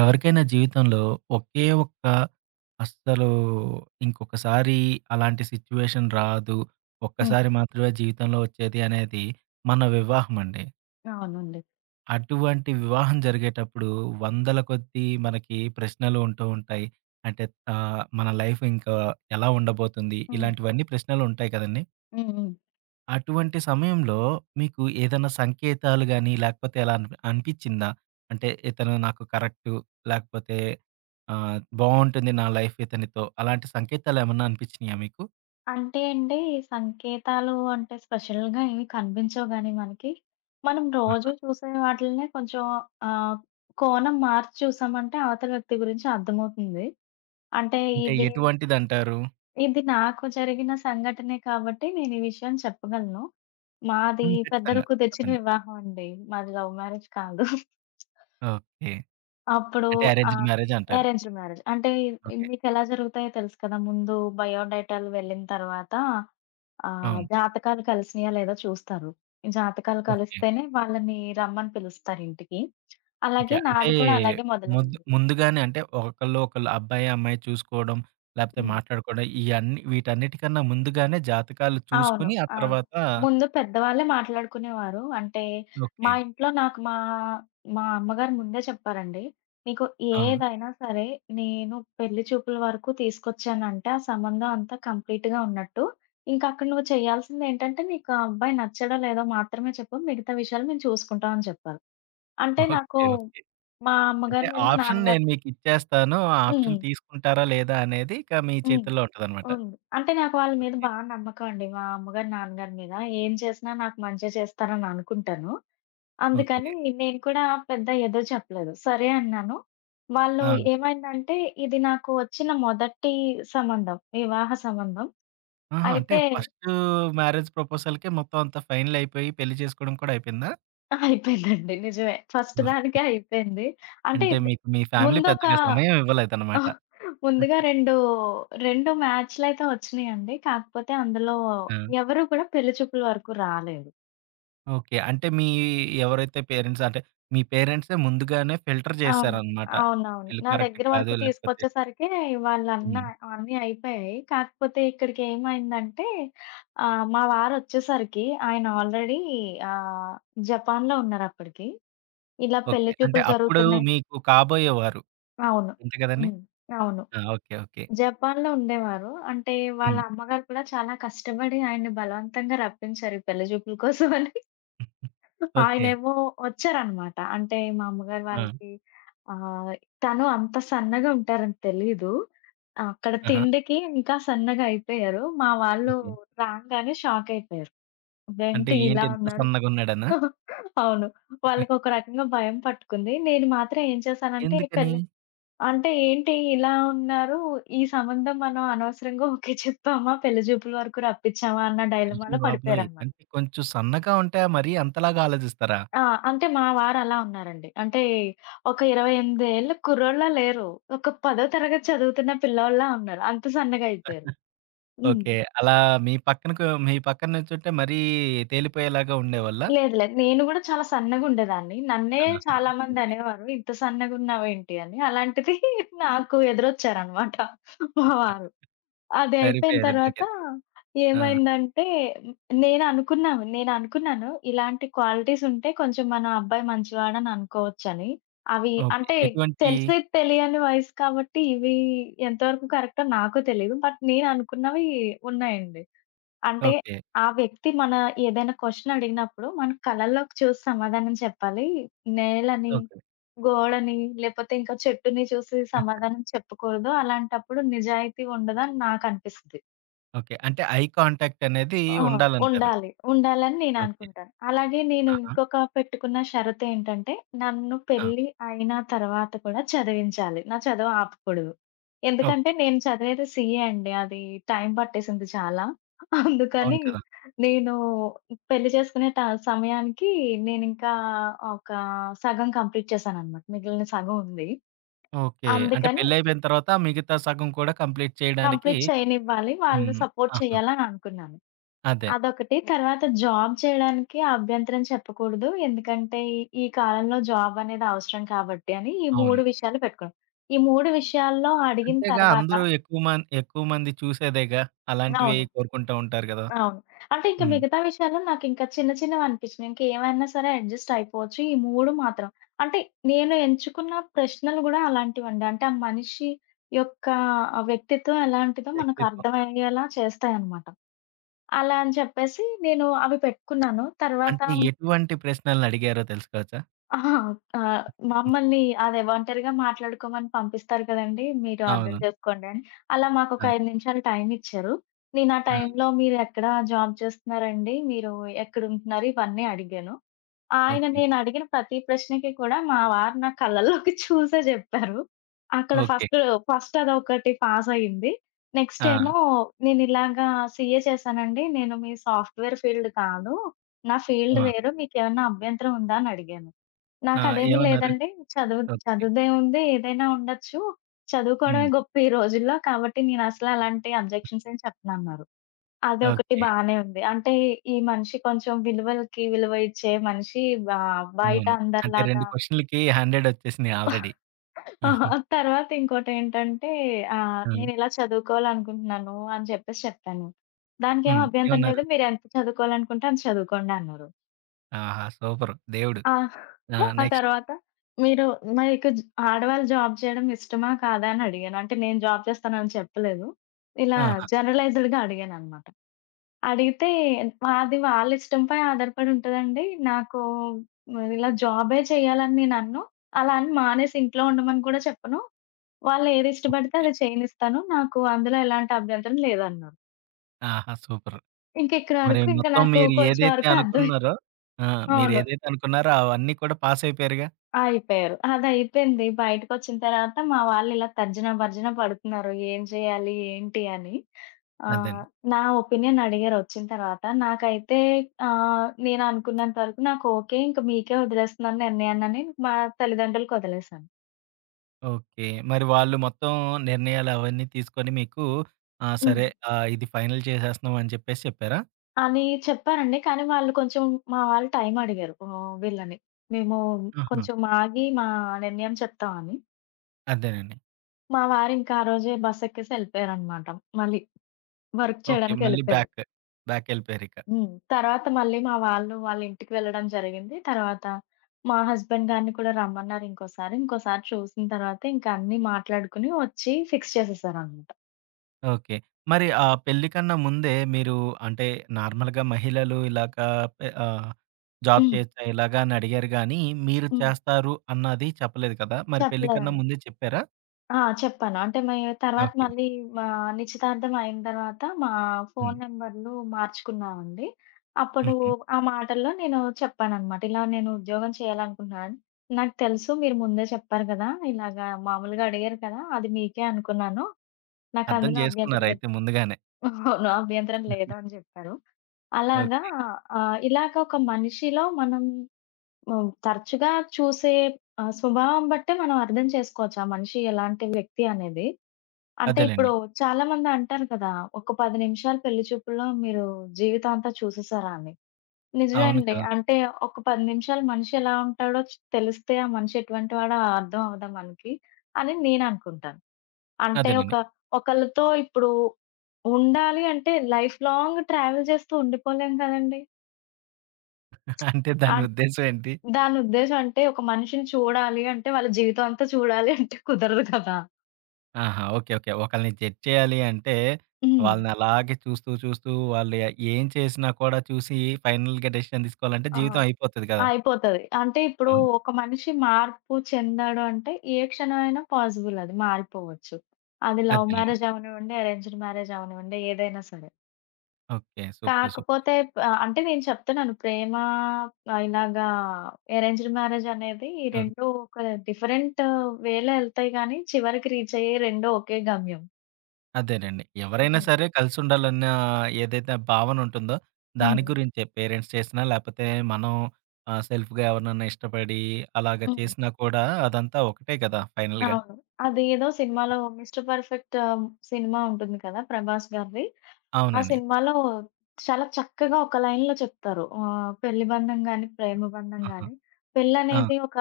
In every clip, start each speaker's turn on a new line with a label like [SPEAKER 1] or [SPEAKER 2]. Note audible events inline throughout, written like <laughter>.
[SPEAKER 1] ఎవరికైనా జీవితంలో ఒకే ఒక్క అస్సలు ఇంకొకసారి అలాంటి సిచ్యువేషన్ రాదు.
[SPEAKER 2] హ్మ్.
[SPEAKER 1] ఒక్కసారి మాత్రమే జీవితంలో వచ్చేది అనేది మన వివాహం అండి.
[SPEAKER 2] అవునండి.
[SPEAKER 1] అటువంటి వివాహం జరిగేటప్పుడు వందల కొద్దీ మనకి ప్రశ్నలు ఉంటూ ఉంటాయి. అంటే మన లైఫ్ ఇంకా ఎలా ఉండబోతుంది?
[SPEAKER 2] హ్మ్.
[SPEAKER 1] ఇలాంటివన్నీ ప్రశ్నలు ఉంటాయి కదండీ!
[SPEAKER 2] హ్మ్. హ్మ్.
[SPEAKER 1] అటువంటి సమయంలో మీకు ఏదైనా సంకేతాలు గాని, లేకపోతే ఎలా అనిపిచ్చిందా? అంటే ఇతను నాకు కరెక్టు, లేకపోతే బావుంటుంది నా లైఫ్ ఇతనితో. అలాంటి సంకేతాలేమన్నా అనిపిచ్చినియా మీకు?
[SPEAKER 2] అంటే అండి, ఈ సంకేతాలు అంటే స్పెషల్‌గా ఏమి కనిపించవు గానీ మనకి, మనం
[SPEAKER 1] ఆహా!
[SPEAKER 2] రోజు చూసే వాటిల్నే కొంచెం ఆహ్, కోణం మార్చి చూసామంటే అవతల వ్యక్తి గురించి అర్థమవుతుంది. అంటే
[SPEAKER 1] అంటే
[SPEAKER 2] ఇది,
[SPEAKER 1] ఎటువంటిదంటారు?
[SPEAKER 2] ఇది నాకు జరిగిన సంఘటనే కాబట్టి నేను ఈ విషయం చెప్పగలను. మాది
[SPEAKER 1] హ్మ్.
[SPEAKER 2] పెద్దలు
[SPEAKER 1] ఖచ్చితంగా.
[SPEAKER 2] కుదిర్చిన
[SPEAKER 1] చెప్పండి.
[SPEAKER 2] వివాహం అండి. మాది లవ్ మ్యారేజ్ కాదు.
[SPEAKER 1] ఓకే.
[SPEAKER 2] అప్పుడు
[SPEAKER 1] అంటే అరేంజ్డ్
[SPEAKER 2] ఆహ్,
[SPEAKER 1] మ్యారేజ్ అంటారు.
[SPEAKER 2] Arranged marriage. అంటే
[SPEAKER 1] ఓకే.
[SPEAKER 2] మీకెలా జరుగుతాయో తెలుసు కదా! ముందు బయోడేటాలు వెళ్ళిన తర్వాత
[SPEAKER 1] అవును.
[SPEAKER 2] జాతకాలు కలిసినాయా లేదా చూస్తారు. జాతకాలు
[SPEAKER 1] ఓకే.
[SPEAKER 2] కలిస్తేనే వాళ్ళని రమ్మని పిలుస్తారు ఇంటికి.
[SPEAKER 1] ఓకే.
[SPEAKER 2] అలాగే
[SPEAKER 1] అంటే
[SPEAKER 2] నాది కూడా అలాగే మొదలైంది.
[SPEAKER 1] ముందుగానే అంటే ఒకళ్ళు అబ్బాయి, అమ్మాయి చూసుకోవడం, లేకపోతే
[SPEAKER 2] హ్మ్.
[SPEAKER 1] మాట్లాడుకోవడం ఇయన్నీ వీటన్నిటికన్నా ముందుగానే జాతకాలు
[SPEAKER 2] అవును.
[SPEAKER 1] చూసుకొని ఆ
[SPEAKER 2] అవును.
[SPEAKER 1] తర్వాత
[SPEAKER 2] ముందు పెద్దవాళ్ళే మాట్లాడుకునేవారు. అంటే, మా
[SPEAKER 1] ఓకే.
[SPEAKER 2] ఇంట్లో నాకు మా మా అమ్మగారు ముందే చెప్పారండి. "నీకు
[SPEAKER 1] ఆ!
[SPEAKER 2] ఏదైనా సరే, నేను పెళ్లి చూపుల వరకు తీసుకొచ్చానంటే, ఆ సంబంధం అంతా కంప్లీట్‌గా ఉన్నట్టు. ఇంకక్కడ నువ్వు చేయాల్సిందేంటంటే, నీకు ఆ అబ్బాయి నచ్చాడో, లేదో మాత్రమే చెప్పు. మిగతా విషయాలు మేము చూసుకుంటాం" అని చెప్పారు. అంటే, నాకు
[SPEAKER 1] ఓకే. ఓకే.
[SPEAKER 2] మా
[SPEAKER 1] అంటే
[SPEAKER 2] అమ్మగారి మీద మా
[SPEAKER 1] ఆప్షన్
[SPEAKER 2] నాన్నగారు
[SPEAKER 1] నేను మీకిచ్చేస్తాను. ఆ ఆప్షన్
[SPEAKER 2] హ్మ్.
[SPEAKER 1] తీసుకుంటారా లేదా అనేది ఇక మీ
[SPEAKER 2] హ్మ్.
[SPEAKER 1] చేతుల్లో ఉంటదనమాట.
[SPEAKER 2] ఉంది. అంటే నాకు వాళ్ళ మీద
[SPEAKER 1] ఓకే.
[SPEAKER 2] బా నమ్మకం అండి. మా అమ్మగారు, నాన్నగారి మీద. ఏం చేసినా నాకు మంచే చేస్తారని అనుకుంటాను.
[SPEAKER 1] ఓకే.
[SPEAKER 2] అందుకని నేను కూడా పెద్ద ఎదో చెప్పలేదు. సరే అన్నాను. వాళ్ళు
[SPEAKER 1] ఆ!
[SPEAKER 2] ఏమైందంటే ఇది నాకు వచ్చిన మొదటి సంబంధం. వివాహ సంబంధం.
[SPEAKER 1] ఆహా! అంటే
[SPEAKER 2] అయితే
[SPEAKER 1] ఫస్టు మ్యారేజ్ ప్రపోజల్‌కే మొత్తం అంతా ఫైనలయిపోయి పెళ్లి చేసుకోవడం కూడా అయిపోయిందా?
[SPEAKER 2] అయిపోయిందండి. నిజమే. ఫస్ట్ దానికే
[SPEAKER 1] ఓకే.
[SPEAKER 2] అయిపోయింది. అంటే
[SPEAKER 1] అంటే
[SPEAKER 2] ఇద్
[SPEAKER 1] మీకు మీ ఫ్యామిలీ
[SPEAKER 2] ముందొక
[SPEAKER 1] పెద్దగా సమయం ఇవ్వలేదనమాట.
[SPEAKER 2] ముందుగా 2, 2 మ్యాచ్‌లయితే వచ్చినియండి. కాకపోతే అందులో
[SPEAKER 1] ఆ!
[SPEAKER 2] ఎవరు కూడా పెళ్లి చూపుల వరకు రాలేదు.
[SPEAKER 1] ఓకే. అంటే మీ ఎవరైతే పేరెంట్స్ అంటే మీ పేరెంట్సే ముందుగానే ఫిల్టర్
[SPEAKER 2] అవును.
[SPEAKER 1] చేశారనమాట.
[SPEAKER 2] అవునవును.
[SPEAKER 1] వీళ్ళు
[SPEAKER 2] నా
[SPEAKER 1] కరెక్ట్
[SPEAKER 2] దగ్గర
[SPEAKER 1] కాదు
[SPEAKER 2] వరకు
[SPEAKER 1] లేకపోతే
[SPEAKER 2] తీసుకొచ్చేసరికే వాళ్ళన్న
[SPEAKER 1] హ్మ్.
[SPEAKER 2] అన్నీ అయిపోయాయి. కాకపోతే ఇక్కడికేమైందంటే మా వారొచ్చేసరికి ఆయన ఆల్రెడీ ఆహ్, జపాన్‌లో ఉన్నారప్పటికి. ఇలా
[SPEAKER 1] ఓకే.
[SPEAKER 2] పెళ్లి
[SPEAKER 1] అంటే
[SPEAKER 2] చూపులు
[SPEAKER 1] అప్పుడు
[SPEAKER 2] జరుగుతున్నాయి.
[SPEAKER 1] మీకు కాబోయేవారు.
[SPEAKER 2] అవును.
[SPEAKER 1] అంతే కదండీ!
[SPEAKER 2] హ్మ్. అవును.
[SPEAKER 1] ఆ! ఓకే. ఓకే.
[SPEAKER 2] జపాన్‌లో ఉండేవారు. అంటే వాళ్ళ
[SPEAKER 1] హ్మ్.
[SPEAKER 2] అమ్మగారు కూడా చాలా కష్టపడి ఆయన్ని బలవంతంగా రప్పించారు ఈ పెళ్లి చూపుల కోసం అని.
[SPEAKER 1] ఓకే.
[SPEAKER 2] ఆయనేమో వచ్చారనమాట. అంటే మా అమ్మగారు
[SPEAKER 1] ఆ!
[SPEAKER 2] వాళ్ళకి ఆహ్, తను అంత సన్నగా ఉంటారని తెలీదు. అక్కడ
[SPEAKER 1] ఆహా!
[SPEAKER 2] తిండికి ఇంకా సన్నగా అయిపోయారు. మా వాళ్ళు
[SPEAKER 1] ఓకే.
[SPEAKER 2] రాంగానే షాక్ అయిపోయారు.
[SPEAKER 1] అంటే
[SPEAKER 2] ఇదేంటి
[SPEAKER 1] ఏంటి
[SPEAKER 2] ఇలా
[SPEAKER 1] ఇంత
[SPEAKER 2] ఉన్నారు?
[SPEAKER 1] సన్నగున్నాడనా?
[SPEAKER 2] అవును. వాళ్ళకొక రకంగా భయం పట్టుకుంది. నేను మాత్రం ఏం చేశానంటే
[SPEAKER 1] ఎందుకని?
[SPEAKER 2] పెళ్లి అంటే ఏంటి ఇలా ఉన్నారు? ఈ సంబంధం మనం అనవసరంగా ఓకే చెప్పామా? పెళ్లి చూపుల వరకు రప్పించామా? అన్న
[SPEAKER 1] అయ్య
[SPEAKER 2] డైలమాలో
[SPEAKER 1] బాబోయ్!
[SPEAKER 2] పడిపోయారనమాట.
[SPEAKER 1] అంటే కొంచెం సన్నగా ఉంటే మరీ అంతలాగా ఆలోచిస్తారా?
[SPEAKER 2] ఆ! అంటే మా వారలా ఉన్నారండి. అంటే ఒక 28 ఏళ్ల కుర్రోళ్ళలా లేరు. ఒక పదో తరగతి చదువుతున్న పిల్లోల్లా ఉన్నారు. అంత సన్నగా అయిపోయారు. హ్మ్.
[SPEAKER 1] ఓకే. అలా మీ పక్కన నిల్చుంటే మరీ తేలిపోయేలాగా ఉండేవాళ్ళా?
[SPEAKER 2] లేదు. లేదు. నేను గూడా చాలా సన్నగుండేదాన్ని. నన్నే
[SPEAKER 1] ఆహా!
[SPEAKER 2] చాలా
[SPEAKER 1] ఓకే.
[SPEAKER 2] మందనేవారు. ఇంత సన్నగున్నావేంటి అని. అలాంటిది <laughs> నాకు ఎదురొచ్చారనమాట మా వారు. అది అయిపోయిన
[SPEAKER 1] సరిపోయారు
[SPEAKER 2] తర్వాత
[SPEAKER 1] ఇద్దరికిద్దరు. ఆ!
[SPEAKER 2] ఏమైందంటే నేననుకున్నాను ఇలాంటి క్వాలిటీస్ ఉంటే కొంచెం మన అబ్బాయి మంచివాడని అనుకోవచ్చని. అవి
[SPEAKER 1] ఓకే.
[SPEAKER 2] అంటే
[SPEAKER 1] ఎటువంటి
[SPEAKER 2] తెలిసి తెలియని వయసు కాబట్టి ఇవి ఎంతవరకు కరెక్టో నాకు తెలీదు. బట్ నేననుకున్నవి ఉన్నాయండి. అంటే,
[SPEAKER 1] ఓకే.
[SPEAKER 2] ఆ వ్యక్తి మన ఏదైనా క్వెషన్ అడిగినప్పుడు, మనం కళ్ళల్లోకి చూసి సమాధానం చెప్పాలి. నేలని,
[SPEAKER 1] ఓకే.
[SPEAKER 2] గోడని, లేపోతే ఇంకా చెట్టుని చూసి
[SPEAKER 1] ఆ!
[SPEAKER 2] సమాధానం చెప్పకూడదు. అలాంటప్పుడు నిజాయితీ ఉండదని నాకనిపిస్తది.
[SPEAKER 1] ఓకే. అంటే ఐ కాంటాక్ట్ అనేది
[SPEAKER 2] ఆ!
[SPEAKER 1] ఉండాలంటారు.
[SPEAKER 2] ఉండాలి. ఉండాలని
[SPEAKER 1] ఓకే.
[SPEAKER 2] నేననుకుంటాను. అలాగే నేను
[SPEAKER 1] ఆహా!
[SPEAKER 2] ఇంకొక పెట్టుకున్న షరతేంటంటే, నన్ను
[SPEAKER 1] ఆ!
[SPEAKER 2] పెళ్లి అయిన తర్వాత కూడా చదివించాలి. నా చదువు ఆపకూడదు. ఎందుకంటే
[SPEAKER 1] ఓకే.
[SPEAKER 2] నేను చదివేది సీఏ అండి. అది టైం పట్టేసింది చాలా.
[SPEAKER 1] అవును
[SPEAKER 2] అందుకని
[SPEAKER 1] కదా!
[SPEAKER 2] నేను పెళ్లి చేసుకునే సమయానికి నేనింకా ఒక సగం కంప్లీట్ చేశాననమాట. మిగిలిన సగం ఉంది.
[SPEAKER 1] ఓకే. అంటే
[SPEAKER 2] అందుకని
[SPEAKER 1] పెళ్లయిపోయిన తర్వాత మిగతా సగం కూడా కంప్లీట్ చేయడానికి
[SPEAKER 2] కంప్లీట్ చేయనివ్వాలి. వాళ్ళు
[SPEAKER 1] హ్మ్.
[SPEAKER 2] సపోర్ట్
[SPEAKER 1] ఆహా!
[SPEAKER 2] చేయాలని అనుకున్నాను.
[SPEAKER 1] అదే.
[SPEAKER 2] అదొకటి. తర్వాత జాబ్ చేయడానికి అభ్యంతరం చెప్పకూడదు. ఎందుకంటే ఈ ఈ కాలంలో జాబ్ అనేది అవసరం కాబట్టి అని ఈ
[SPEAKER 1] అవును.
[SPEAKER 2] 3 విషయాలు పెట్టుకున్నాం. ఈ 3 విషయాల్లో అడిగిన
[SPEAKER 1] అంతేగా
[SPEAKER 2] తర్వాత
[SPEAKER 1] అందరూ ఎక్కువ మంది చూసేదేగా. అలాంటివి
[SPEAKER 2] అవును.
[SPEAKER 1] కోరుకుంటూ ఉంటారు గదా!
[SPEAKER 2] అవును. అంటే ఇంక
[SPEAKER 1] హ్మ్.
[SPEAKER 2] మిగతా విషయాల్లో నాకింకా చిన్న చిన్నవనిపించినియి. ఇంకేవైనా సరే అడ్జస్ట్ అయిపోవచ్చు. ఈ 3 మాత్రం. అంటే నేను ఎంచుకున్న ప్రశ్నలు గూడా అలాంటివండి. అంటే ఆ మనిషి యొక్క వ్యక్తిత్వం ఎలాంటిదో మనకు
[SPEAKER 1] వ్యక్తిత్వం.
[SPEAKER 2] అర్థమయ్యేలా చేస్తాయన్నమాట. అలా అని చెప్పేసి నేను అవి పెట్టుకున్నాను. తర్వాత
[SPEAKER 1] అంటే ఎటువంటి ప్రశ్నలనడిగారో తెలుసుకోవచ్చా?
[SPEAKER 2] అహా! ఆహ్, మమ్మల్ని అదే ఒంటరిగా మాట్లాడుకోమని పంపిస్తారు కదండీ! మీరు అర్థం
[SPEAKER 1] అవును.
[SPEAKER 2] చేసుకోండి అని. అలా మాకొక
[SPEAKER 1] ఆ!
[SPEAKER 2] 5 నిమిషాలు టైం ఇచ్చారు. నేను ఆ
[SPEAKER 1] ఆ!
[SPEAKER 2] టైంలో మీరెక్కడ జాబ్ చేస్తున్నారండి? మీరు ఎక్కడుంటున్నారు? ఇవన్నీ అడిగాను. ఆయన
[SPEAKER 1] ఓకే.
[SPEAKER 2] నేను అడిగిన ప్రతి ప్రశ్నకి కూడా మా వారు నా కళ్ళల్లోకి చూసే జెప్పారు. అక్కడ
[SPEAKER 1] ఓకే.
[SPEAKER 2] ఫస్ట్ అదొకటి పాస్ అయింది. నెక్స్ట్
[SPEAKER 1] ఆ!
[SPEAKER 2] ఏమో నేనిలాగా సీఏ చేశానండి. నేను మీ సాఫ్ట్‌వేర్ ఫీల్డ్ కాదు. నా ఫీల్డ్
[SPEAKER 1] ఆ!
[SPEAKER 2] వేరు. మీకేమన్నా అభ్యంతరం ఉందా? అని అడిగాను.
[SPEAKER 1] ఆ!
[SPEAKER 2] నాకదేమీ
[SPEAKER 1] ఏమన్నారు?
[SPEAKER 2] లేదండి. చదువు
[SPEAKER 1] ఓహ్!
[SPEAKER 2] చదువుదేముంది ఏదైనా ఉండొచ్చు.
[SPEAKER 1] హ్మ్.
[SPEAKER 2] చదువుకోవడమే గొప్ప ఈ రోజుల్లో. కాబట్టి నేనసలు అలాంటి అబ్జెక్షన్స్ ఏం చెప్పనన్నారు. అదొకటి
[SPEAKER 1] ఓకే.
[SPEAKER 2] బానే ఉంది. అంటే ఈ మనిషి కొంచెం విలువలకి విలువ ఇచ్చే మనిషి బా బయట
[SPEAKER 1] అవును. అంటే 2
[SPEAKER 2] అందరిలాగా
[SPEAKER 1] క్వెషన్‌లకి 100 వచ్చేసినాయి ఆల్రెడీ. ఆహా!
[SPEAKER 2] <laughs> తర్వాత ఇంకోటేంటంటే
[SPEAKER 1] ఆ!
[SPEAKER 2] నేనిలా చదువుకోవాలనుకుంటున్నాను అని చెప్పేసి చెప్పాను. దానికేం
[SPEAKER 1] హ్మ్.
[SPEAKER 2] అభ్యంతరం
[SPEAKER 1] ఏమన్నారు?
[SPEAKER 2] లేదు. మీరెంత చదువుకోవాలనుకుంటే అంత చదువుకోండి అన్నారు.
[SPEAKER 1] ఆహా! సూపరు. దేవుడు.
[SPEAKER 2] ఆ!
[SPEAKER 1] ఆ!
[SPEAKER 2] ఆ
[SPEAKER 1] నెక్స్ట్?
[SPEAKER 2] తర్వాత మీరు మీకు జ ఆడవాళ్ళు జాబ్ చేయడం ఇష్టమా? కాదా? అని అడిగాను. అంటే నేను జాబ్ చేస్తానని చెప్పలేదు. ఇలా
[SPEAKER 1] ఆహా!
[SPEAKER 2] జనరలైజ్డ్‌గా అడిగాననమాట. అడిగితే అది వాళ్ళ ఇష్టంపై ఆధారపడి ఉంటదండి. నాకు ఇలా జాబే చేయాలని నేననను. అలా అని మానేసి ఇంట్లో ఉండమని కూడా చెప్పను. వాళ్ళు ఏది ఇష్టపడితే అది చేయనిస్తాను. నాకు అందులో ఎలాంటి అభ్యంతరం లేదన్నారు.
[SPEAKER 1] ఆహా! సూపర్.
[SPEAKER 2] ఇంక ఇక్కడి
[SPEAKER 1] మరి
[SPEAKER 2] వరకు ఇంక
[SPEAKER 1] మొత్తం
[SPEAKER 2] నాకు
[SPEAKER 1] మీరు
[SPEAKER 2] కొంచెం
[SPEAKER 1] ఏదైతే
[SPEAKER 2] వరకు అర్థమై
[SPEAKER 1] అనుకున్నారో ఆ!
[SPEAKER 2] అవును.
[SPEAKER 1] మీరేదైతే అనుకున్నారో అవన్నీ కూడా పాస్ అయిపోయారుగా.
[SPEAKER 2] అయిపోయారు. అదయిపోయింది. బయటకొచ్చిన తర్వాత మా వాళ్ళిలా తర్జన భర్జన పడుతున్నారు. ఏం చేయాలి? ఏంటి? అని. ఆహ్,
[SPEAKER 1] అదండి.
[SPEAKER 2] నా ఒపీనియన్ అడిగారు వచ్చిన తర్వాత. నాకైతే నేను అనుకున్నంత వరకు నాకు ఓకే. ఇంక మీకే వదిలేస్తున్నాను నిర్ణయాన్నని మా తల్లిదండ్రులకు వదిలేసాను.
[SPEAKER 1] ఓకే. మరి వాళ్ళు మొత్తం నిర్ణయాలు అవన్నీ తీసుకొని మీకు ఆ!
[SPEAKER 2] హ్మ్.
[SPEAKER 1] సరే ఇది ఫైనల్ చేసేస్తున్నాం అని చెప్పేసి చెప్పారా?
[SPEAKER 2] అని చెప్పానండి. కానీ వాళ్ళు కొంచెం మా వాళ్ళు టైం అడిగారు వీళ్ళని. మేము
[SPEAKER 1] ఆహా!
[SPEAKER 2] కొంచెం ఆగి మా నిర్ణయం చెప్తామని.
[SPEAKER 1] అదేనండి.
[SPEAKER 2] మా వారింకా ఆ రోజే బస్ ఎక్కేసి ఎళ్ళిపోయారనమాట. మళ్ళీ వర్క్
[SPEAKER 1] ఓకే. మళ్ళీ
[SPEAKER 2] చేయడానికెళ్ళిపోయారు.
[SPEAKER 1] బ్యాకెళ్ళిపోయారిక.
[SPEAKER 2] హ్మ్. తర్వాత మళ్ళీ మా వాళ్ళు వాళ్ళ ఇంటికి వెళ్ళడం జరిగింది. తర్వాత మా హస్బెండ్ గారిని కూడా రమ్మన్నారు ఇంకోసారి. ఇంకోసారి చూసిన తర్వాత ఇంకా అన్నీ మాట్లాడుకొని వచ్చి ఫిక్స్ చేసేసారనమాట.
[SPEAKER 1] ఓకే. మరి ఆ పెళ్లి కన్నా ముందే మీరు అంటే నార్మల్‌గా మహిళలు ఇలాగా పె ఆహ్, జాబ్
[SPEAKER 2] హ్మ్.
[SPEAKER 1] చేయొచ్చా ఇలాగా అని అడిగారు గానీ, మీరు
[SPEAKER 2] హ్మ్.
[SPEAKER 1] చేస్తారు అన్నది చెప్పలేదు కదా! మరి పెళ్లి కన్నా
[SPEAKER 2] చెప్పలేదండి.
[SPEAKER 1] ముందే చెప్పారా?
[SPEAKER 2] ఆ! చెప్పాను. అంటే తర్వాత
[SPEAKER 1] ఓకే.
[SPEAKER 2] మళ్ళీ మా నిశ్చితార్థం అయిన తర్వాత మా
[SPEAKER 1] హ్మ్.
[SPEAKER 2] ఫోను నంబర్‌లు మార్చుకున్నామండి. అప్పుడు
[SPEAKER 1] హుహు.
[SPEAKER 2] ఆ మాటల్లో నేను చెప్పాననమాట. ఇలా నేను ఉద్యోగం చేయాలనుకుంటున్నాను. నాకు తెలుసు మీరు ముందే చెప్పారు కదా! ఇలాగా మామూలుగా అడిగారు కదా! అది మీకే అనుకున్నాను.
[SPEAKER 1] అర్థం
[SPEAKER 2] నాకందులో అభ్యంతరం లేదు.
[SPEAKER 1] చేసుకున్నారయితే ముందుగానే.
[SPEAKER 2] <laughs> నో అభ్యంతరం లేదు అని జెప్పారు. అలాగా
[SPEAKER 1] ఓకే.
[SPEAKER 2] ఇలాగ ఒక మనిషిలో మనం తరచుగా చూసే స్వభావం బట్టే మనం అర్థం చేసుకోవచ్చు. ఆ మనిషి ఎలాంటి వ్యక్తి అనేది. అంటే ఇప్పుడు
[SPEAKER 1] అదేలెండి.
[SPEAKER 2] చాలామంది అంటారు కదా! ఒక 10 నిమిషాలు పెళ్లి చూపుల్లో మీరు జీవితం అంతా చూసేసారా అని. నిజమే
[SPEAKER 1] అవును
[SPEAKER 2] అండి.
[SPEAKER 1] కదా!
[SPEAKER 2] అంటే ఒక 10 నిమిషాలు మనిషి ఎలా ఉంటాడో తెలిస్తే ఆ మనిషి ఎటువంటి వాడో అర్థం అవ్వదా మనకి అని నేననుకుంటాను. అంటే ఒక
[SPEAKER 1] అదేనండి.
[SPEAKER 2] ఒకళ్ళతో ఇప్పుడు ఉండాలి అంటే లైఫ్ లాంగ్ ట్రావెల్ చేస్తూ ఉండిపోలేం కదండీ.
[SPEAKER 1] <laughs> అంటే దాని
[SPEAKER 2] అన్
[SPEAKER 1] ఉద్దేశ్యం ఏంటి?
[SPEAKER 2] దాని ఉద్దేశ్యం అంటే ఒక మనిషిని చూడాలి అంటే వాళ్ళ జీవితం అంతా చూడాలి <laughs> అంటే కుదరదు కదా!
[SPEAKER 1] ఆహా! ఓకే. ఓకే. ఒకళ్ళని జడ్జ్ చేయాలి అంటే,
[SPEAKER 2] హ్మ్.
[SPEAKER 1] వాళ్ళని అలాగే చూస్తూ వాళ్ళు ఏం చేసినా కూడా చూసి ఫైనల్‌గా డెసిషన్ తీసుకోవాలంటే
[SPEAKER 2] ఆ!
[SPEAKER 1] జీవితం అయిపోతది కదా!
[SPEAKER 2] అయిపోతది. అంటే ఇప్పుడు
[SPEAKER 1] అవును.
[SPEAKER 2] ఒక మనిషి మార్పు చెందాడు అంటే ఏ క్షణమైనా పాజిబుల్ అది మారిపోవచ్చు. అది లవ్
[SPEAKER 1] అదేలెండి.
[SPEAKER 2] మ్యారేజ్ అవ్వనివ్వండి, అరేంజ్డ్ మ్యారేజ్ అవ్వనివ్వండి ఏదైనా సరే.
[SPEAKER 1] ఓకే. సూపర్. సూపర్.
[SPEAKER 2] కాకపోతే అంటే నేను చెప్తున్నాను ప్రేమ ఇలాగా అరేంజ్డ్ మ్యారేజ్ అనేది
[SPEAKER 1] ఆ!
[SPEAKER 2] 2 ఒక డిఫరెంట్ వేలో ఎళ్తాయి గానీ, చివరికి రీచ్ అయ్యేయి 2 ఒకే గమ్యం.
[SPEAKER 1] అదేనండి. ఎవరైనా
[SPEAKER 2] హ్మ్.
[SPEAKER 1] సరే కలిసుండాలన్న ఏదైతే భావన ఉంటుందో, దాని
[SPEAKER 2] హ్మ్.
[SPEAKER 1] గురించే పేరెంట్స్ చేసినా లేపోతే మనం సెల్ఫ్‌గా ఎవరినన్నా ఇష్టపడి అలాగా
[SPEAKER 2] హ్మ్.
[SPEAKER 1] చేసినా కూడా అదంతా ఒకటే కదా! ఫైనల్‌గా.
[SPEAKER 2] అవును. అది ఏదో సినిమాలో 'మిస్టర్ పర్ఫెక్ట్' సినిమా ఉంటుంది కదా! ప్రభాస్ గారిది. ఆ
[SPEAKER 1] అవునండి.
[SPEAKER 2] సినిమాలో చాలా చక్కగా ఒక లైన్‌లో చెప్తారు. పెళ్లి బంధం గాని, ప్రేమ బంధం
[SPEAKER 1] ఆహా!
[SPEAKER 2] గాని,
[SPEAKER 1] ఆ!
[SPEAKER 2] పెళ్లనేది ఒక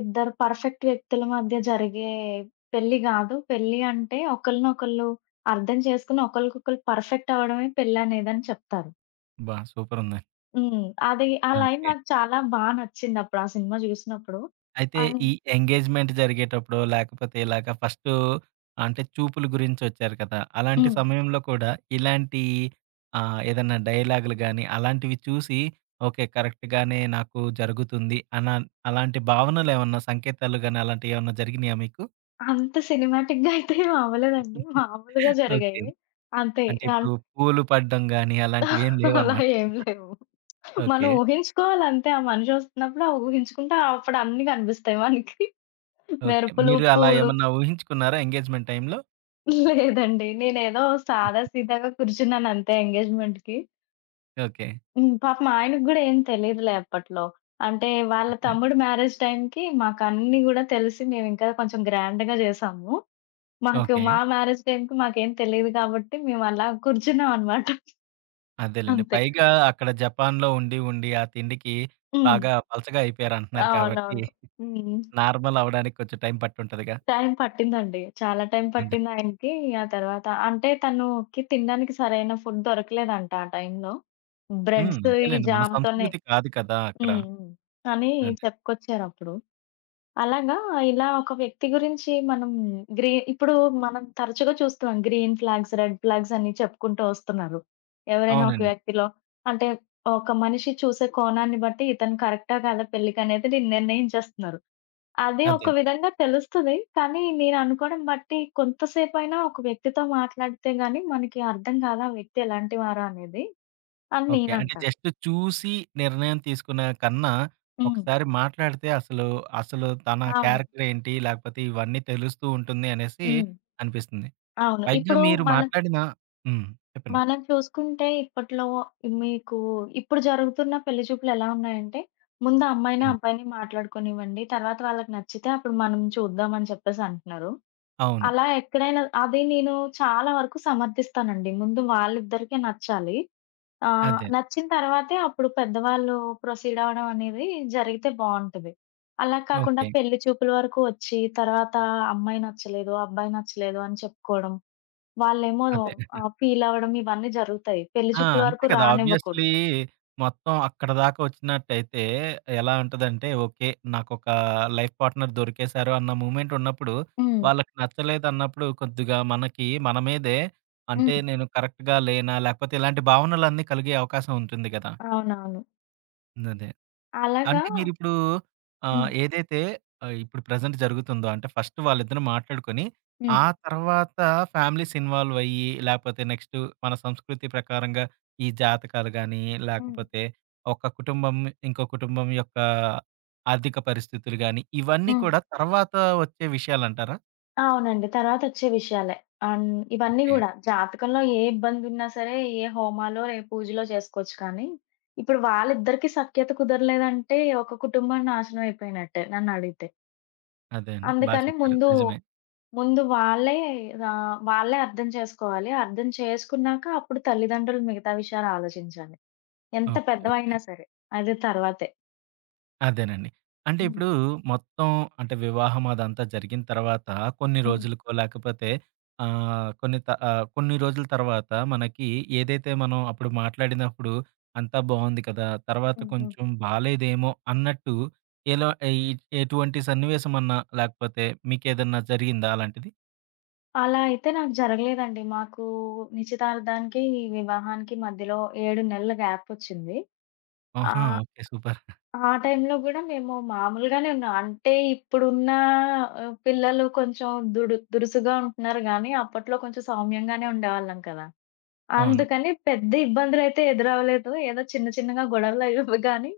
[SPEAKER 2] ఇద్దరు పర్ఫెక్ట్ వ్యక్తుల మధ్య జరిగే పెళ్లి గాదు. పెళ్లి అంటే ఒకళ్ళనొకళ్ళు అర్థం చేసుకొని ఒకళ్ళకొకళ్ళు పర్ఫెక్ట్ అవ్వడమే పెళ్లనేదని చెప్తారు.
[SPEAKER 1] అబ్బా! సూపరుంది.
[SPEAKER 2] హ్మ్. అది ఆ లైన్
[SPEAKER 1] ఓకే.
[SPEAKER 2] నాకు చాలా బా నచ్చిందప్పుడు ఆ సినిమా జూసినప్పుడు.
[SPEAKER 1] అయితే
[SPEAKER 2] అన్
[SPEAKER 1] ఈ ఎంగేజ్‌మెంట్ జరిగేటప్పుడో, లేకపోతే ఇలాగ ఫస్టు అంటే చూపుల గురించొచ్చారు కదా! అలాంటి
[SPEAKER 2] హ్మ్.
[SPEAKER 1] సమయంలో కూడా ఇలాంటి ఏదన్నా డైలాగులు గాని, అలాంటివి చూసి ఓకే. కరెక్ట్‌గానే నాకు జరుగుతుంది అలాంటి భావనలేమన్నా సంకేతాలు గాని, అలాంటియేమన్నా జరిగినాయా మీకు?
[SPEAKER 2] అంత సినిమాటిక్‌గా అయితే ఏం అవ్వలేదండి. మామూలుగా
[SPEAKER 1] ఓకే.
[SPEAKER 2] జరిగాయి. అంతే.
[SPEAKER 1] అంటే
[SPEAKER 2] అన్
[SPEAKER 1] ఇప్పుడు పూలు పడడం గాని, అలాంటివేం
[SPEAKER 2] అలా
[SPEAKER 1] లేవనమాట.
[SPEAKER 2] ఏం లేవు. మనం
[SPEAKER 1] ఓకే.
[SPEAKER 2] ఊహించుకోవాలంతే. ఆ మనిషొస్తున్నప్పుడు ఆ ఊహించుకుంటే అప్పుడు అన్నీ కనిపిస్తాయి మనకి.
[SPEAKER 1] ఓకే.
[SPEAKER 2] మెరుపులు,
[SPEAKER 1] మీరు అలా
[SPEAKER 2] పూలు
[SPEAKER 1] ఏమన్నా ఊహించుకున్నారా ఎంగేజ్‌మెంట్ టైంలో?
[SPEAKER 2] లేదండి. నేనేదో సాదా సీదాగా కూర్చున్నానంతే ఎంగేజ్‌మెంట్‌కి.
[SPEAKER 1] ఓకే.
[SPEAKER 2] హ్మ్. పాపం ఆయనకి గూడా ఏం తెలీదులే అప్పట్లో. అంటే వాళ్ళ తమ్ముడు మ్యారేజ్ టైమ్‌కి మాకన్నీ గూడా తెలిసి మేమింకా కొంచెం గ్రాండ్‌గా జేసాము. మాకు
[SPEAKER 1] ఓకే.
[SPEAKER 2] మా మ్యారేజ్ టైమ్‌కి మాకేం తెలీదు కాబట్టి మేము అలా కూర్చున్నామనమాట
[SPEAKER 1] అదేలెండి.
[SPEAKER 2] అంతే.
[SPEAKER 1] పైగా అక్కడ జపాన్‌లో ఉండి ఆ తిండికి
[SPEAKER 2] హ్మ్.
[SPEAKER 1] బాగా పలచగా అయిపోయారంటున్నారు కాబట్టి,
[SPEAKER 2] అవునవును. హ్మ్.
[SPEAKER 1] నార్మల్ అవ్వడానికి కొంచెం టైం పట్టుంటదిగా.
[SPEAKER 2] టైం పట్టిందండి. చాలా టైం
[SPEAKER 1] అదే.
[SPEAKER 2] పట్టిందాయనకి. ఆ తర్వాత అంటే తనుకి తినడానికి సరైన ఫుడ్ దొరకలేదంట ఆ టైంలో.
[SPEAKER 1] హ్మ్.
[SPEAKER 2] బ్రెడ్స్ ఈ
[SPEAKER 1] అంతేలెండి. మన
[SPEAKER 2] జామ్‌తోనే
[SPEAKER 1] సంస్కృతి కాదు కదా అక్కడ.
[SPEAKER 2] హ్మ్. హ్మ్. అని
[SPEAKER 1] అదే.
[SPEAKER 2] చెప్పుకొచ్చారప్పుడు. అలాగా ఇలా ఒక వ్యక్తి గురించి మనం ఇప్పుడు మనం తరచుగా చూస్తున్నాం. గ్రీన్ ఫ్లాగ్స్, రెడ్ ఫ్లాగ్స్ అని చెప్పుకుంటూ వస్తున్నారు. ఎవరైనా ఒక
[SPEAKER 1] అవునండి.
[SPEAKER 2] వ్యక్తిలో అంటే ఒక మనిషి చూసే కోణాన్ని బట్టి ఇతను కరెక్టా కాదా పెళ్ళికనేది నిర్ణయించేస్తున్నారు. అది
[SPEAKER 1] అదే.
[SPEAKER 2] ఒక విధంగా తెలుస్తది. కానీ నేననుకోవడం బట్టి కొంతసేపైనా ఒక వ్యక్తితో మాట్లాడితే గాని మనకి అర్థం కాదు ఆ వ్యక్తి ఎలాంటి వారు అనేది అని
[SPEAKER 1] ఓకే. అంటే
[SPEAKER 2] నేనంటాను.
[SPEAKER 1] జస్ట్ చూసి నిర్ణయం తీసుకునే కన్నా,
[SPEAKER 2] హ్మ్.
[SPEAKER 1] ఒకసారి మాట్లాడితే అసలు తన
[SPEAKER 2] అవును.
[SPEAKER 1] క్యారెక్టర్ ఏంటి? లేకపోతే ఇవన్నీ తెలుస్తూ ఉంటుంది అనేసి
[SPEAKER 2] హ్మ్.
[SPEAKER 1] అనిపిస్తుంది.
[SPEAKER 2] అవును.
[SPEAKER 1] పైగా
[SPEAKER 2] ఇప్పుడు
[SPEAKER 1] మీరు
[SPEAKER 2] మనం
[SPEAKER 1] మాట్లాడిన హ్మ్. చెప్పండి.
[SPEAKER 2] మనం చూసుకుంటే ఇప్పట్లో మీకు ఇప్పుడు జరుగుతున్న పెళ్లి చూపులు ఎలా ఉన్నాయంటే ముందు అమ్మాయిని,
[SPEAKER 1] హ్మ్.
[SPEAKER 2] అబ్బాయిని మాట్లాడుకొనివ్వండి. తర్వాత వాళ్ళకి నచ్చితే అప్పుడు మనం చూద్దాం అని చెప్పేసి అంటున్నారు.
[SPEAKER 1] అవును.
[SPEAKER 2] అలా ఎక్కడైనా అది నేను చాలా వరకు సమర్థిస్తానండి. ముందు వాళ్ళిద్దరికీ నచ్చాలి. ఆ!
[SPEAKER 1] అదే.
[SPEAKER 2] నచ్చిన తర్వాతే అప్పుడు పెద్దవాళ్ళు ప్రొసీడ్ అవ్వడం అనేది జరిగితే బావుంటది. అలా కాకుండా
[SPEAKER 1] ఓకే.
[SPEAKER 2] పెళ్లి చూపుల వరకు వచ్చి, తర్వాత అమ్మాయి నచ్చలేదు, అబ్బాయి నచ్చలేదు అని చెప్పుకోవడం. వాళ్ళేమో
[SPEAKER 1] అదే.
[SPEAKER 2] ఫీల్ అవ్వడం ఇవన్నీ జరుగుతాయి. పెళ్లి
[SPEAKER 1] ఆ!
[SPEAKER 2] చూపుల
[SPEAKER 1] అంతే
[SPEAKER 2] వరకు
[SPEAKER 1] కదా! ఆబ్వియస్‌లీ
[SPEAKER 2] రానివ్వకూడదు.
[SPEAKER 1] మొత్తం అక్కడి దాకా వచ్చినట్టయితే ఎలా ఉంటదంటే, ఓకే. నాకొక లైఫ్ పార్ట్‌నర్ దొరికేసారు అన్న మూమెంట్ ఉన్నప్పుడు,
[SPEAKER 2] హ్మ్.
[SPEAKER 1] వాళ్ళకి నచ్చలేదన్నప్పుడు కొద్దిగా మనకి మన మీదే అంటే
[SPEAKER 2] హ్మ్.
[SPEAKER 1] నేను కరెక్ట్‌గా లేనా? లేకపోతే ఇలాంటి భావనలన్నీ కలిగే అవకాశం ఉంటుంది గదా!
[SPEAKER 2] అవునవును.
[SPEAKER 1] అదే.
[SPEAKER 2] అలాగా
[SPEAKER 1] అంటే మీరిప్పుడు
[SPEAKER 2] హ్మ్.
[SPEAKER 1] ఏదైతే ఇప్పుడు ప్రెజెంట్ జరుగుతుందో అంటే ఫస్ట్ వాళ్ళిద్దరు మాట్లాడుకొని,
[SPEAKER 2] హ్మ్.
[SPEAKER 1] ఆ తర్వాత ఫ్యామిలీస్ ఇన్వాల్వ్ అయ్యి, లేపోతే నెక్స్ట్ మన సంస్కృతి ప్రకారంగా ఈ జాతకాలు గానీ,
[SPEAKER 2] హ్మ్.
[SPEAKER 1] లేకపోతే ఒక కుటుంబం ఇంకో కుటుంబం యొక్క ఆర్థిక పరిస్థితులు గానీ, ఇవన్నీ
[SPEAKER 2] హ్మ్.
[SPEAKER 1] కూడా తర్వాత వచ్చే విషయాలంటారా?
[SPEAKER 2] అవునండి. తర్వాతొచ్చే విషయాలే. అన్ ఇవన్నీ
[SPEAKER 1] ఓకే.
[SPEAKER 2] గూడా. జాతకంలో ఏ ఇబ్బందున్నా సరే, ఏ హోమాలో, ఏ పూజలో చేసుకోవచ్చు కానీ, ఇప్పుడు వాళ్ళిద్దరికీ సఖ్యత కుదరలేదంటే, ఒక కుటుంబం నాశనం అయిపోయినట్టే నన్నడిగితే.
[SPEAKER 1] అదే అండి. బా
[SPEAKER 2] అందుకని
[SPEAKER 1] చెప్పారు.
[SPEAKER 2] ముందు,
[SPEAKER 1] నిజమే.
[SPEAKER 2] ముందు వాళ్ళే వాళ్ళే అర్థం చేసుకోవాలి. అర్థం చేసుకున్నాక అప్పుడు తల్లిదండ్రులు మిగతా విషయాలు ఆలోచించాలి. ఎంత
[SPEAKER 1] ఓకే. ఓకే.
[SPEAKER 2] పెద్దవైనా సరే. అది తర్వాతే.
[SPEAKER 1] అదేనండి. అంటే ఇప్పుడు
[SPEAKER 2] హ్మ్.
[SPEAKER 1] మొత్తం అంటే వివాహం అదంతా జరిగిన తర్వాత కొన్ని
[SPEAKER 2] హ్మ్.
[SPEAKER 1] రోజులకో లేకపోతే ఆహ్, కొన్ని త ఆహ్, కొన్ని రోజుల తర్వాత మనకి ఏదైతే మనం అప్పుడు మాట్లాడినప్పుడు అంతా బావుంది కదా! తర్వాత
[SPEAKER 2] హ్మ్. హ్మ్.
[SPEAKER 1] కొంచెం బాలేదేమో అన్నట్టు ఎలా ఎయి ఎటువంటి సన్నివేశమన్నా లేకపోతే మీకేదన్నా జరిగిందా అలాంటిది?
[SPEAKER 2] అలా అయితే నాకు జరగలేదండి. మాకు నిశ్చితార్థానికి, వివాహానికి మధ్యలో 7 నెలల గ్యాపొచ్చింది.
[SPEAKER 1] ఆహా!
[SPEAKER 2] ఆహ్,
[SPEAKER 1] ఓకే. సూపర్.
[SPEAKER 2] ఆ ఆ టైంలో గూడా మేము మామూలుగానే ఉన్నాం. అంటే ఇప్పుడున్న పిల్లలు కొంచెం దురుసుగా ఉంటున్నారు గానీ, అప్పట్లో కొంచెం సౌమ్యంగానే ఉండేవాళ్ళం కదా!
[SPEAKER 1] అవును.
[SPEAKER 2] అందుకని పెద్ద ఇబ్బందులైతే ఎదురవ్వలేదు. ఏదో చిన్న చిన్నగా గొడవలయ్యేవి గానీ,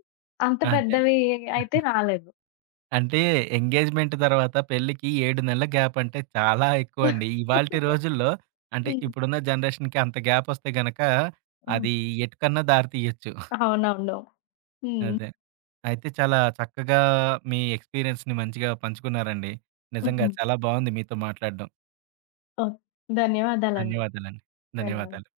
[SPEAKER 2] అంత
[SPEAKER 1] అదే.
[SPEAKER 2] పెద్దవి అయితే రాలేదు.
[SPEAKER 1] అంటే ఎంగేజ్‌మెంట్ తర్వాత పెళ్ళికి 7 నెలల గ్యాప్ అంటే చాలా
[SPEAKER 2] హ్మ్.
[SPEAKER 1] ఎక్కువండి. ఇవాల్టి
[SPEAKER 2] <laughs>
[SPEAKER 1] రోజుల్లో అంటే ఇప్పుడున్న జనరేషన్‌కి అంత గ్యాప్ వస్తే గనక
[SPEAKER 2] హ్మ్.
[SPEAKER 1] అది ఎటుకన్నా దారి తీయొచ్చు.
[SPEAKER 2] అవునవును.
[SPEAKER 1] అదే. అయితే చాలా చక్కగా మీ ఎక్స్‌పీరియన్స్‌ని మంచిగా పంచుకున్నారండి. నిజంగా
[SPEAKER 2] హ్మ్.
[SPEAKER 1] చాలా బావుంది మీతో మాట్లాడడం.
[SPEAKER 2] ఓహ్! ధన్యవాదాలండి.
[SPEAKER 1] ధన్యవాదాలండి.
[SPEAKER 2] ధన్యవాదాలు.
[SPEAKER 1] ధన్యవాదాలు.